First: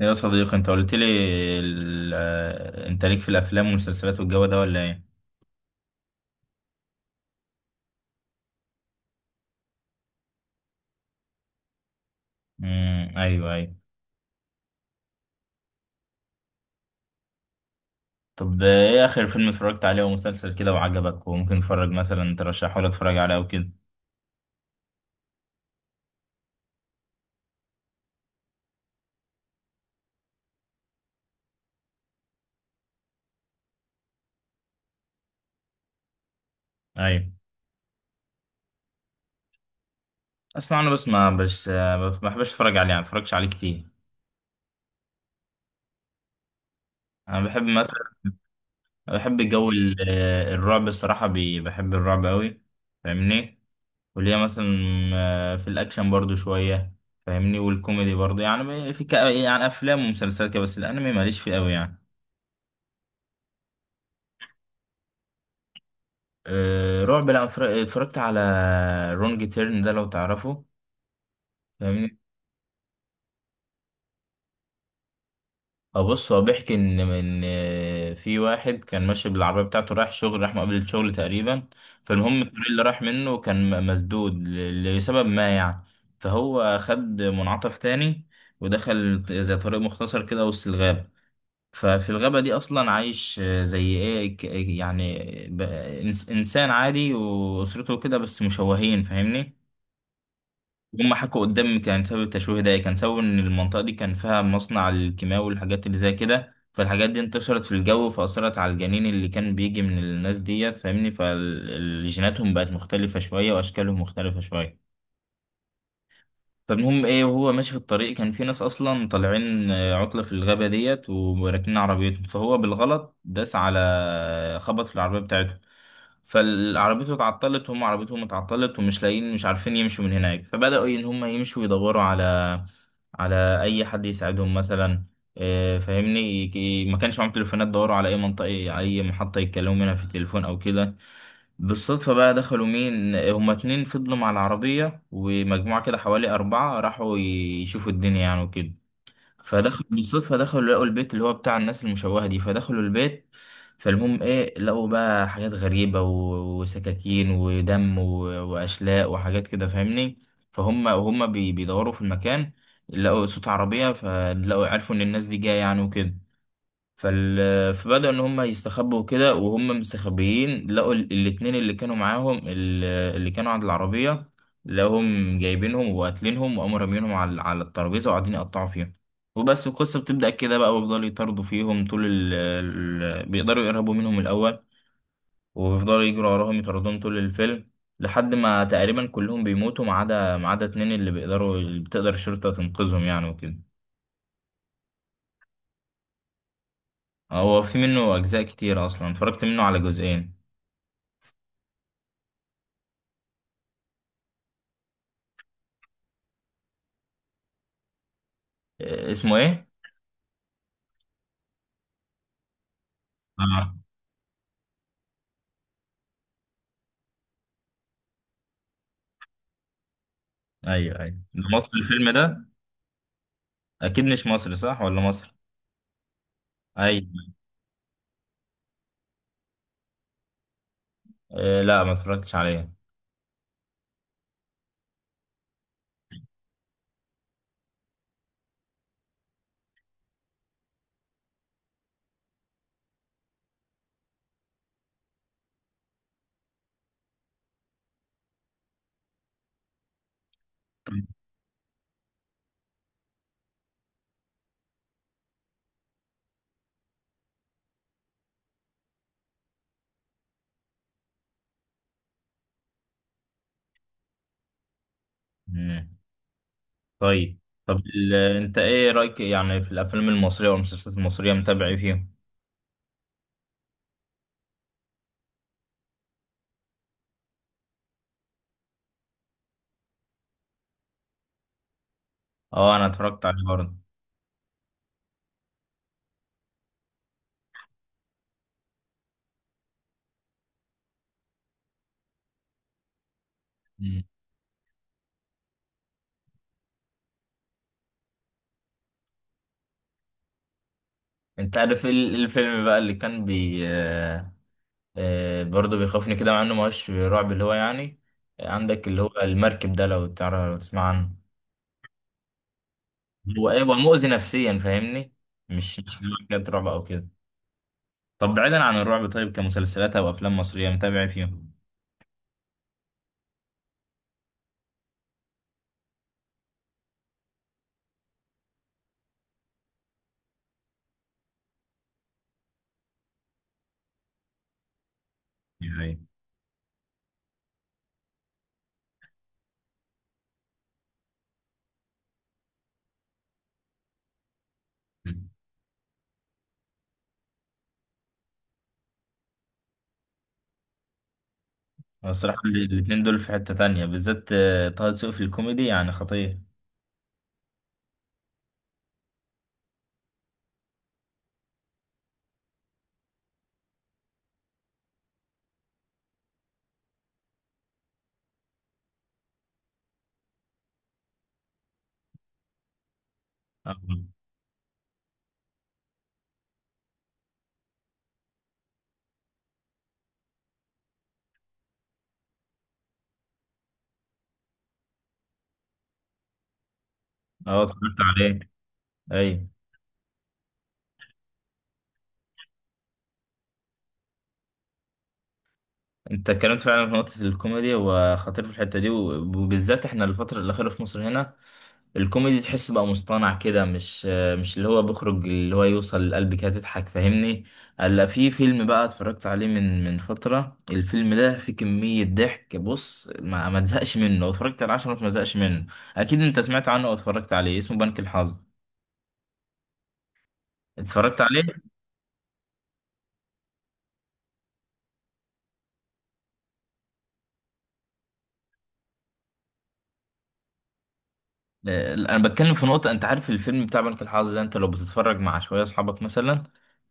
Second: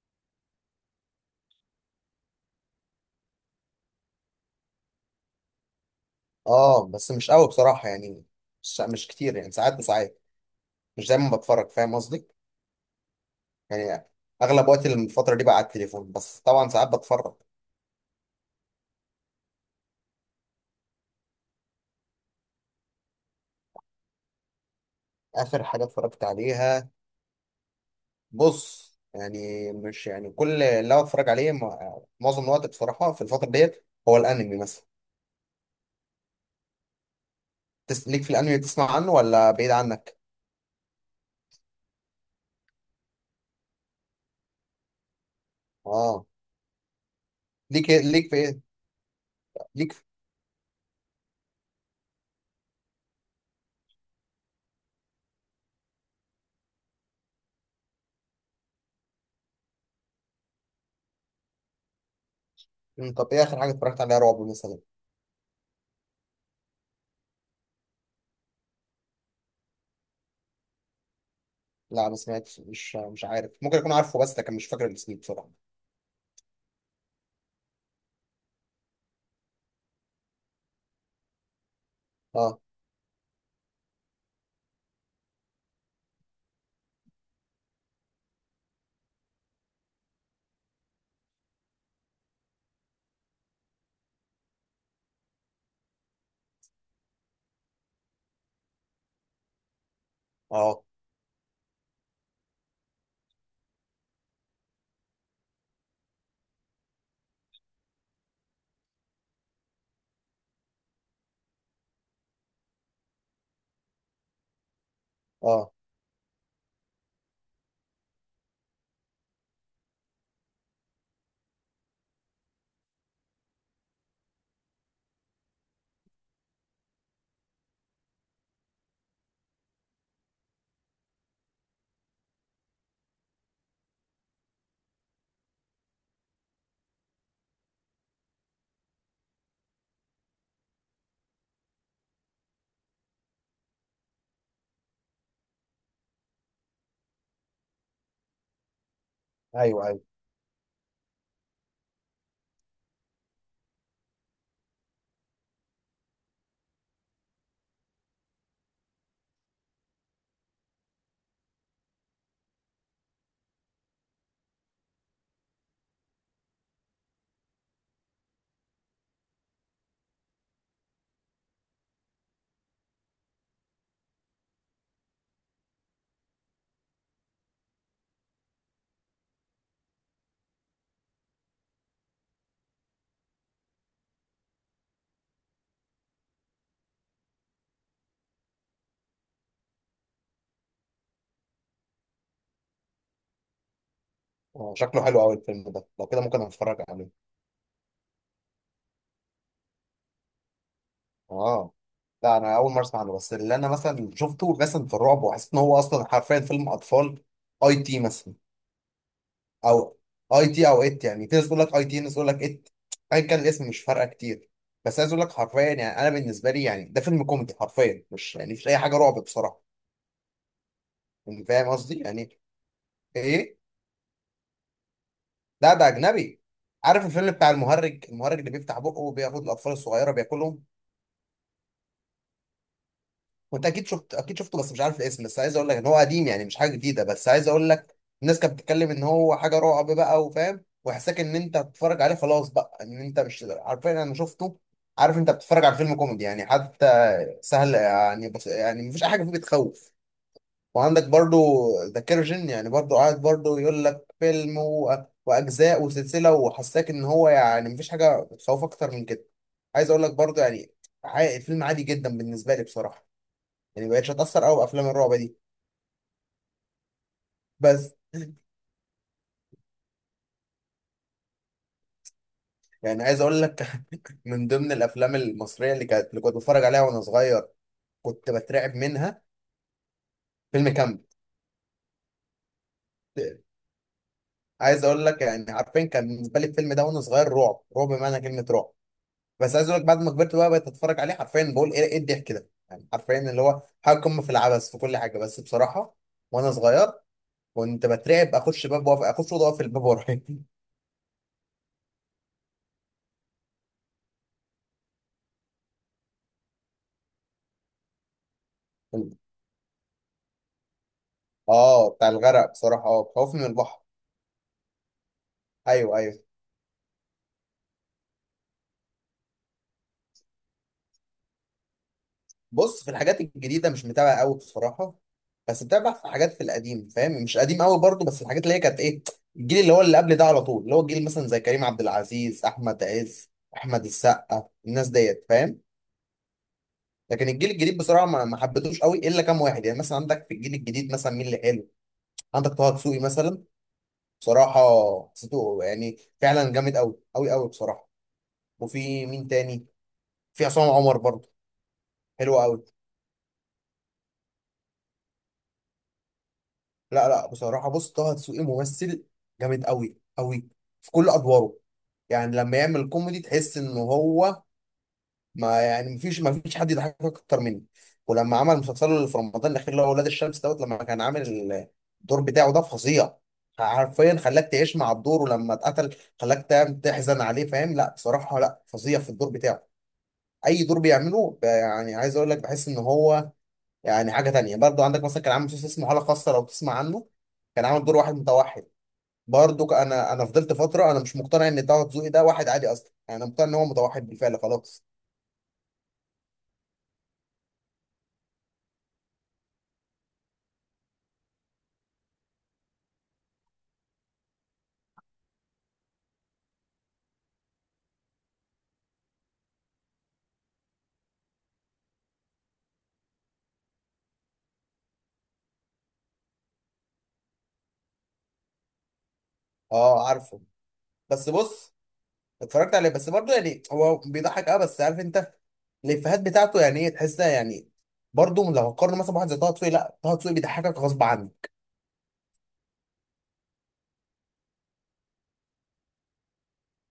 يا صديقي، انت قلت لي انت ليك في الافلام والمسلسلات والجو ده ولا ايه؟ اه، بس مش قوي بصراحة يعني، مش كتير يعني، ساعات وساعات، مش دايما بتفرج فاهم قصدي؟ ايوه، ايوه. يعني اغلب وقت الفترة دي بقى على التليفون، بس طبعا ساعات بتفرج. طب، ايه اخر فيلم اتفرجت عليه ومسلسل كده وعجبك وممكن اتفرج مثلا ترشحه لي اتفرج عليه وكده؟ اخر حاجة اتفرجت عليها، بص يعني مش يعني كل اللي أنا بتفرج عليه، معظم الوقت بصراحة في الفترة ديت هو الانمي مثلا. ايوه. ليك في الانمي، تسمع عنه ولا بعيد عنك؟ اسمع، انا بس ما بش آه، ما بحبش اتفرج عليه يعني، ما اتفرجش عليه كتير. اه. انا بحب ليك إيه، مثلا، ليك في ايه؟ بحب جو ليك في... الرعب، الصراحه بحب الرعب قوي. فاهمني؟ وليها مثلا في الاكشن برضو شويه، فاهمني، والكوميدي برضو، يعني في يعني افلام ومسلسلات كده، بس الانمي ماليش فيه قوي يعني. طب ايه اخر حاجة اتفرجت عليها رعب مثلا؟ أه رعب، لا اتفرجت على رونج تيرن، ده لو تعرفه. لا، ما فاهمني؟ سمعتش، مش عارف، ممكن اكون عارفه بس لكن مش فاكر الاسم بصراحة. أه، بص، هو بيحكي ان في واحد كان ماشي بالعربيه بتاعته رايح شغل، راح مقابل الشغل تقريبا. فالمهم اه. الطريق اللي راح منه كان مسدود لسبب ما يعني. فهو خد منعطف تاني ودخل زي طريق مختصر كده وسط الغابه. ففي الغابة دي أصلا عايش زي إيه، يعني ب- إنسان عادي وأسرته كده، بس مشوهين، فاهمني؟ اه. هم حكوا قدامي كان سبب التشويه ده إيه؟ كان سبب إن المنطقة دي كان فيها مصنع الكيماوي والحاجات اللي زي كده، فالحاجات دي انتشرت في الجو فأثرت على الجنين اللي كان بيجي من الناس ديت، فاهمني، فالجيناتهم بقت مختلفة شوية وأشكالهم مختلفة شوية. اه. فالمهم ايه، وهو ماشي في الطريق، كان في ناس اصلا طالعين عطلة في الغابة ديت وراكنين عربيتهم، فهو بالغلط داس على خبط في العربية بتاعتهم. فالعربيته اتعطلت، وهم عربيتهم اتعطلت، ومش لاقيين، مش عارفين يمشوا من هناك، فبدأوا ان هم يمشوا يدوروا على على اي حد يساعدهم مثلا، فاهمني، ما كانش معاهم تليفونات، دوروا على اي منطقة، اي محطة يتكلموا منها في التليفون او كده. بالصدفة بقى دخلوا، مين هما؟ اتنين فضلوا مع العربية ومجموعة كده حوالي أربعة راحوا يشوفوا الدنيا يعني وكده. ايوه، فدخلوا ايوه. بالصدفة، دخلوا لقوا البيت اللي هو بتاع الناس المشوهة دي، فدخلوا البيت. فالمهم ايه، لقوا بقى حاجات غريبة و- وسكاكين ودم و- وأشلاء وحاجات كده، فاهمني. فهم، وهم بيدوروا في المكان، لقوا صوت عربية، فلقوا، عرفوا إن الناس دي جاية يعني وكده. فال... فبدأوا إن هم يستخبوا كده، وهم مستخبيين لقوا الاتنين اللي كانوا معاهم، اللي كانوا عند العربية، لقوهم جايبينهم وقاتلينهم وقاموا رامينهم على على الترابيزة وقاعدين يقطعوا فيها. وبس القصة بتبدأ كده بقى، ويفضلوا يطاردوا فيهم طول بيقدروا يقربوا منهم الأول، ويفضلوا يجروا وراهم يطاردوهم طول الفيلم لحد ما تقريبا كلهم بيموتوا، ما عدا، ما عدا اتنين اللي بيقدروا، اللي بتقدر الشرطة تنقذهم يعني وكده. آه. شكله حلو قوي الفيلم ده، لو كده ممكن اتفرج عليه. هو في منه أجزاء كتير أصلا، اتفرجت منه على جزئين. اه. لا، انا اول مره اسمع عنه. بس اللي انا مثلا شفته مثلا في الرعب وحسيت ان هو اصلا حرفيا فيلم اطفال، اي تي مثلا. اسمه ايه؟ او اي تي او ات، يعني في ناس تقول لك اي تي، ناس تقول لك ات. ايا كان الاسم اه، مش فارقه كتير. بس عايز اقول لك حرفيا يعني، انا بالنسبه لي يعني ده فيلم كوميدي حرفيا، مش يعني مش اي حاجه رعب بصراحه. ايوه، ايوه، ده يعني فاهم مصر قصدي؟ الفيلم يعني ده. ايه. اكيد مش مصري، صح ولا مصر؟ لا، ده اجنبي. عارف ايوه. الفيلم بتاع المهرج، المهرج اللي بيفتح بقه وبياخد الاطفال الصغيره بياكلهم؟ آه، لا، ما اتفرجتش عليه. وانت اكيد شفته، بس مش عارف الاسم. بس عايز اقول لك ان هو قديم يعني، مش حاجه جديده. بس عايز اقول لك، الناس كانت بتتكلم ان هو حاجه رعب بقى، وفاهم وحساك ان انت بتتفرج عليه خلاص بقى، ان انت مش عارفين. انا شفته، عارف انت بتتفرج على فيلم كوميدي يعني، حتى سهل يعني، بس يعني مفيش اي حاجه فيه بتخوف. وعندك برضو ذا كيرجن، يعني برضو قاعد برضو يقول لك واجزاء وسلسله، وحساك ان هو يعني مفيش حاجه بتخوف اكتر من كده. عايز اقول لك برضو يعني، الفيلم عادي جدا بالنسبه لي بصراحه. يعني بقتش اتاثر قوي بافلام الرعب دي. مم. طيب. طب بس انت ايه رايك يعني في الافلام المصريه والمسلسلات المصريه، متابع ايه فيهم؟ يعني عايز اقول لك من ضمن الافلام المصريه اللي كنت بتفرج عليها وانا صغير، كنت بترعب منها، فيلم كامب. اه، انا اتفرجت عليه برضه. عايز اقول لك يعني، عارفين كان بالنسبه لي الفيلم ده وانا صغير، رعب رعب بمعنى كلمه رعب. بس عايز اقول لك بعد ما كبرت بقى، بقيت اتفرج عليه حرفيا، بقول ايه الضحك ده يعني، حرفيا اللي هو حاجه مم. قمه في العبث في كل حاجه بس بصراحه. وانا صغير كنت بترعب، اخش باب واقف، اخش اوضه واقف الباب ورايا انت عارف الفيلم بقى اللي كان بي آه، آه برضه بيخوفني كده، مع انه ما هوش رعب، اللي هو يعني عندك اللي هو المركب ده، لو تعرف لو تسمع عنه. اه، بتاع الغرق بصراحه، اه خوفني من هو ايه؟ هو البحر. مؤذي نفسيا، فاهمني؟ مش ايوه، ايوه. حاجات رعب او كده. طب بعيدا عن الرعب، طيب كمسلسلات او افلام مصريه متابع فيهم؟ بص، في الحاجات الجديدة مش متابع قوي بصراحة. بس متابع في حاجات في القديم فاهم، مش قديم قوي برضه، بس الحاجات اللي هي كانت ايه. الجيل اللي هو اللي قبل ده على طول، اللي هو الجيل مثلا زي كريم عبد العزيز، أحمد عز، أحمد السقا، الناس ديت فاهم. يعني لكن الجيل الجديد بصراحة ما حبيتهوش قوي إلا كام واحد. يعني مثلا عندك في الجيل الجديد مثلا مين اللي حلو؟ عندك طه دسوقي مثلا، بصراحة حسيته يعني فعلا جامد قوي قوي قوي بصراحة. وفي مين تاني؟ في عصام عمر برضه. أنا حلو الصراحه قوي. الاتنين دول في حته تانية بالذات، طه دسوقي في الكوميدي يعني خطير. لا، لا، بصراحة بص، طه دسوقي ممثل جامد قوي قوي في كل أدواره. يعني لما يعمل كوميدي تحس إن هو ما، يعني مفيش حد يضحكك أكتر منه. ولما عمل مسلسله اللي في رمضان الأخير، اللي هو ولاد الشمس دوت، لما كان عامل الدور بتاعه ده فظيع، اه، حرفيا خلاك تعيش مع الدور، ولما اتقتل خلاك تحزن عليه فاهم. لا بصراحة، لا فظيع في الدور بتاعه. أي دور بيعمله يعني عايز أقول لك بحس إن هو، يعني حاجة تانية برضو. عندك مثلا كان عامل مسلسل اسمه حالة خاصة لو تسمع عنه، كان عامل دور اتفرجت واحد عليه. متوحد. اي. برضو انا فضلت فترة انا مش مقتنع ان طه دسوقي ده واحد عادي اصلا، يعني انا مقتنع ان هو متوحد بالفعل خلاص. انت اتكلمت فعلا في نقطه الكوميدي، وخطير في الحته دي، وبالذات احنا الفتره الاخيره في مصر هنا الكوميدي تحسه بقى مصطنع كده، مش اللي هو بيخرج، اللي هو يوصل لقلبك كده تضحك، فاهمني. الا في فيلم بقى اتفرجت عليه من فترة، الفيلم ده فيه كمية ضحك، بص ما تزهقش منه، لو اتفرجت على عشرة ما تزهقش منه. اكيد انت سمعت عنه واتفرجت عليه، اسمه بنك الحظ. اه عارفه. اتفرجت بس عليه؟ بص، اتفرجت عليه بس برضو يعني هو بيضحك، اه، بس عارف انت الافيهات بتاعته يعني ايه، تحسها يعني. برضو لو هقارن مثلا بواحد زي طه دسوقي، لا، طه دسوقي بيضحكك غصب عنه. انا بتكلم في نقطة، انت عارف الفيلم بتاع بنك الحظ ده، انت لو بتتفرج مع شوية اصحابك مثلا،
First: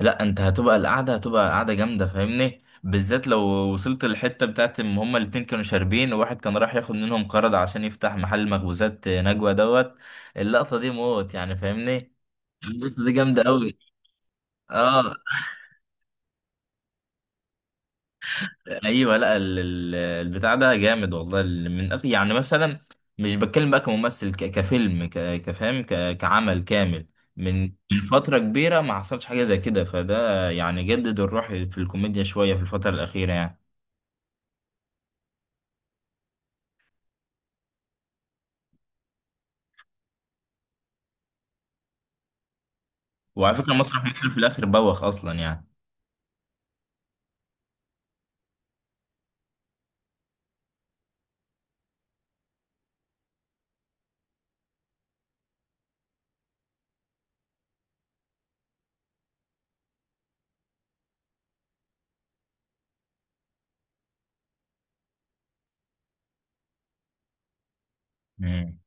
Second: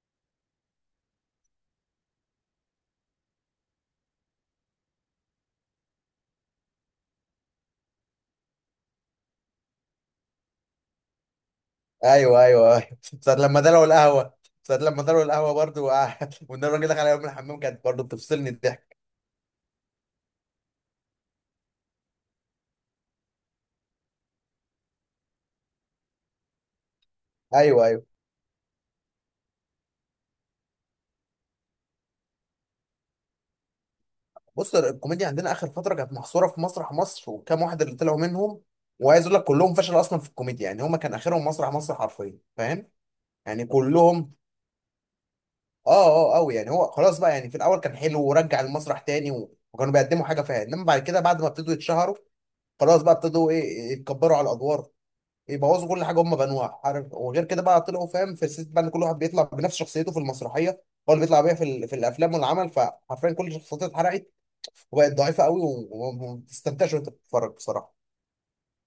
لا انت هتبقى، القعدة هتبقى قعدة جامدة، فاهمني، بالذات لو وصلت للحتة بتاعت ان هما الاتنين كانوا شاربين، وواحد كان راح ياخد منهم قرض عشان يفتح محل مخبوزات نجوى دوت، اللقطة دي موت يعني، فاهمني. ايوه، ايوه، ايوه، اللقطة دي صار جامدة لما قوي. دلعوا القهوة. صار لما اه. دلعوا القهوة برضو وان الراجل دخل عليهم من الحمام كانت برضو بتفصلني الضحك. ايوه، لا، البتاع ده جامد والله، من يعني مثلا مش بتكلم بقى كممثل، كفيلم، كفهم، كعمل كامل، من ايوه، من ايوه. فتره كبيره ما حصلش حاجه زي كده. فده يعني جدد الروح في الكوميديا شويه في الفتره الاخيره يعني. بص، الكوميديا عندنا اخر فتره كانت محصوره في مسرح مصر وكام واحد اللي طلعوا منهم. وعايز اقول لك كلهم فشلوا اصلا في الكوميديا يعني، هما كان اخرهم مسرح مصر حرفيا فاهم. وعلى يعني فكره، مسرح مصر كلهم. في الاخر بوخ اصلا يعني. اه. اه قوي يعني، هو خلاص بقى يعني، في الاول كان حلو ورجع المسرح تاني، وكانوا بيقدموا حاجه فيها، انما بعد كده بعد ما ابتدوا يتشهروا، خلاص بقى ابتدوا ايه، يتكبروا على الادوار، يبوظوا كل حاجه هم بنوها عارف. وغير كده بقى طلعوا فاهم في الست بقى، إن كل واحد بيطلع بنفس شخصيته في المسرحيه، هو اللي بيطلع بيها في الافلام والعمل، فحرفيا كل شخصيته اتحرقت، وبقت ضعيفه قوي، وما بتستمتعش وانت بتتفرج بصراحه. مم.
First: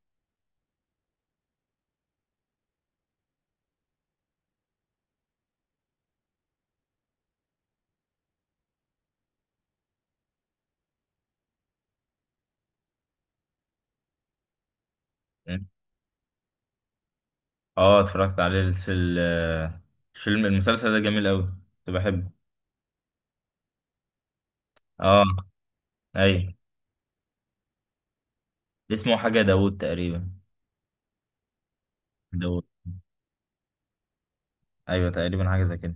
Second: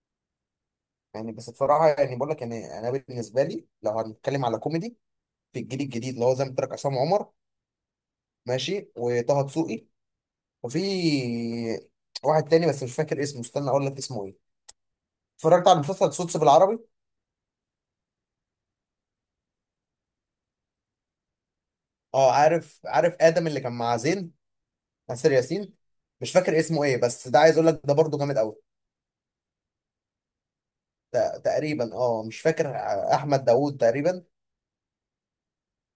يعني بس بصراحه يعني بقول لك يعني، انا بالنسبه لي لو هنتكلم على كوميدي في الجيل الجديد، اللي هو زي ما قلت لك، عصام عمر ماشي، وطه دسوقي، وفي واحد تاني بس مش فاكر اسمه، استنى اقول لك اسمه ايه. اتفرجت على مسلسل صوتس بالعربي. اه، اتفرجت عليه في الفيلم، المسلسل ده جميل قوي، كنت بحبه. اه. عارف ادم اللي كان مع زين، اه. ناصر ياسين. مش ايوه، فاكر اسمه ايه، بس ده عايز اقول لك ده برضه جامد قوي. اسمه حاجه داوود تقريبا. تقريبا، اه مش داوود. فاكر، احمد داوود تقريبا. ايوه، تقريبا حاجه زي كده.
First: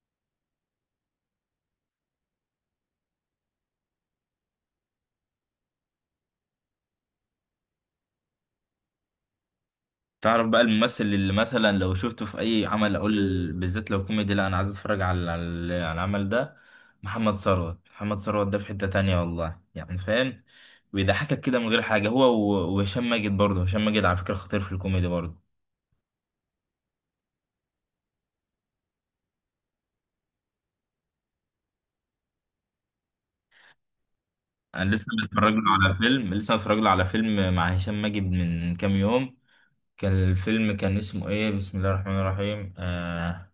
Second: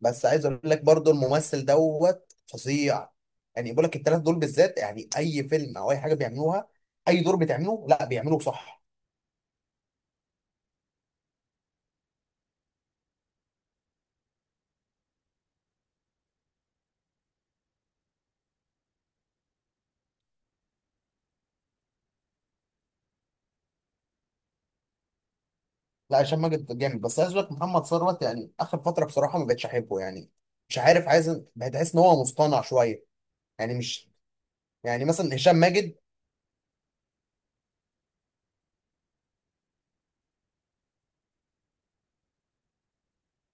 بس عايز اقول لك برضو الممثل دوت فظيع. يعني بقول لك الثلاث دول بالذات، يعني اي فيلم او اي حاجه بيعملوها، اي دور بيتعمله لا بيعملوه صح. تعرف بقى الممثل اللي مثلا لو شفته في اي عمل اقول، بالذات لو كوميدي، لا انا عايز اتفرج على على العمل ده. محمد ثروت، محمد ثروت ده في حتة تانية والله يعني، فاهم، بيضحكك كده من غير حاجة، هو و- وهشام ماجد برضه. هشام ماجد على فكرة خطير في الكوميدي برضه. لا، هشام ماجد جامد، بس عايز اقول لك محمد ثروت يعني اخر فتره بصراحه ما بقتش احبه يعني. مش عارف عايز، بتحس ان هو مصطنع شويه، يعني مش، انا يعني لسه مثلا متفرج هشام له على ماجد. فيلم، لسه متفرج له على فيلم مع هشام ماجد من كام يوم، كان الفيلم، كان اسمه ايه بسم الله الرحمن الرحيم؟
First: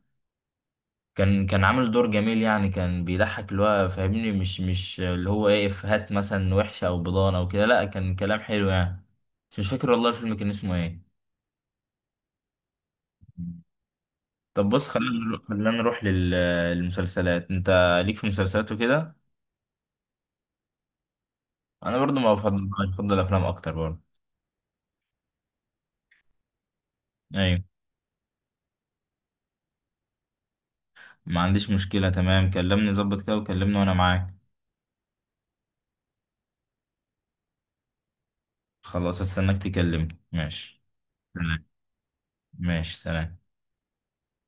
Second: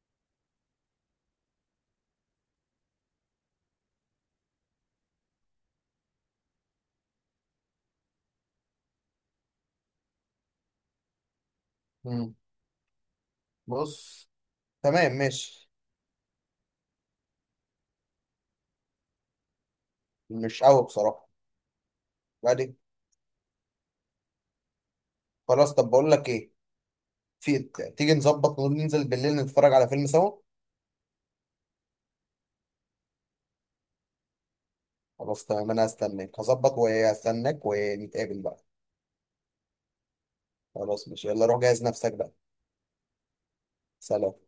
كان، كان عامل دور جميل يعني، كان بيضحك اللي هو، فاهمني، مش اللي هو ايه افيهات مثلا وحشة او بضانة او كده، لا كان كلام حلو يعني، بس مش فاكر والله الفيلم كان اسمه ايه. مم. بص. طب بص، خلينا تمام ماشي. نروح للمسلسلات. انت ليك في مسلسلات وكده؟ مش قوي بصراحه. انا برضو ما بفضل بعد. بفضل افلام اكتر برضو. خلاص طب بقول لك ايه، في، ايوه. تيجي نظبط وننزل بالليل نتفرج على فيلم سوا. ما عنديش مشكلة، تمام، كلمني ظبط كده وكلمني وانا معاك. خلاص تمام، انا هستناك، هظبط وهستناك ونتقابل بقى. خلاص، استناك تكلمني، ماشي. خلاص ماشي، يلا روح تمام. جهز نفسك بقى. ماشي، سلام. سلام.